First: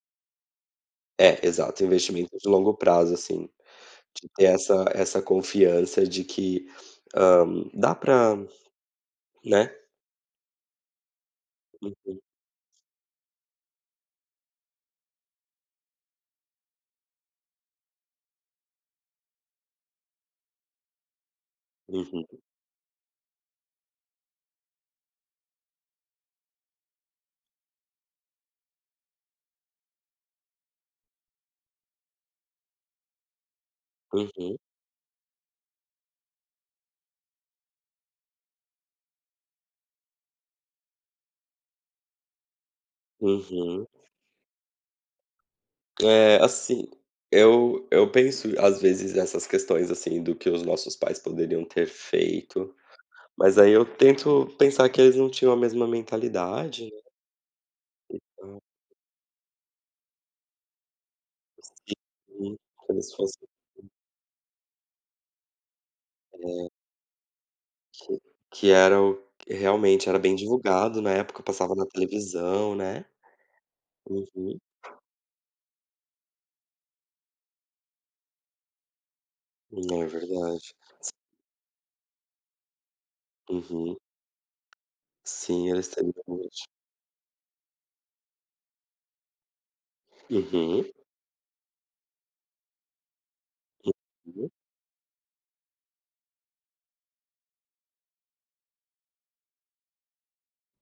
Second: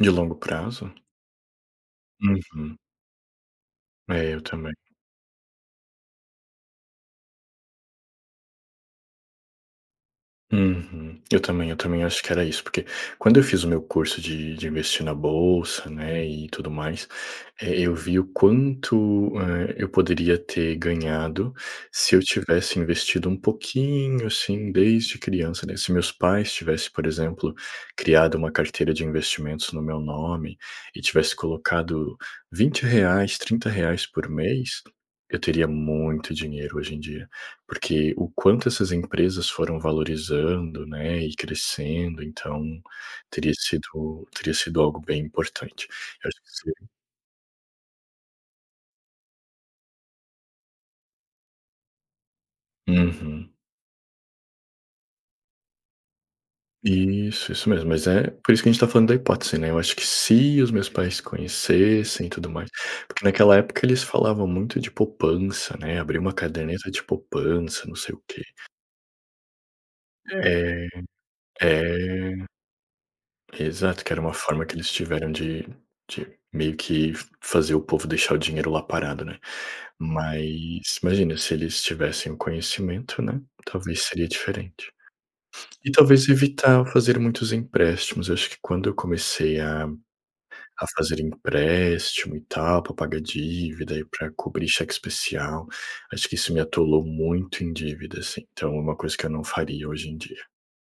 De longo prazo? É, exato, investimento de longo Uhum. prazo assim, de É, eu ter também. essa essa confiança de que, hã, dá pra né. Uhum, eu também eu também Uhum. acho que era isso porque, quando eu fiz o meu curso de de investir na bolsa, né, e tudo mais, eh, eu vi o quanto, eh, eu poderia ter ganhado se eu Uhum. tivesse investido um pouquinho assim desde criança, né, se meus pais tivessem, por exemplo, criado uma carteira de investimentos no meu nome e tivesse colocado 20 reais, 30 reais por Uhum. mês, eu teria muito dinheiro hoje em dia, porque o quanto essas empresas foram valorizando, né, e crescendo. Então, teria Uhum. sido teria sido algo bem importante. Eu É acho que assim, seria eu eu penso às vezes essas questões, assim, do que os nossos pais poderiam ter feito, Uhum. mas aí eu tento pensar que eles não tinham a mesma mentalidade, né. Isso, isso mesmo mas é, por Exato. isso que gente tá falando da hipótese, né, eu acho que se os meus pais conhecessem e tudo Sim, mais, como se porque fosse naquela época [unintelligible] eles falavam muito de poupança, né, abrir uma É. caderneta de poupança, não sei Que o quê. que era o realmente era bem É, divulgado na época, passava na é. televisão, né. Exato, que era uma Uhum. forma que eles tiveram de de meio que f fazer o povo deixar o dinheiro lá parado, né, É, verdade mas s imagina se eles tivessem o conhecimento, né, Uhum. talvez seria diferente. Sim, eles E sairam talvez a noite. evitar fazer muitos empréstimos, acho que quando eu comecei a Uhum. a fazer empréstimo e tal pra pagar dívida e para Uhum. cobrir cheque especial, acho que isso me atolou muito em dívidas, então é uma coisa que eu não faria hoje em dia.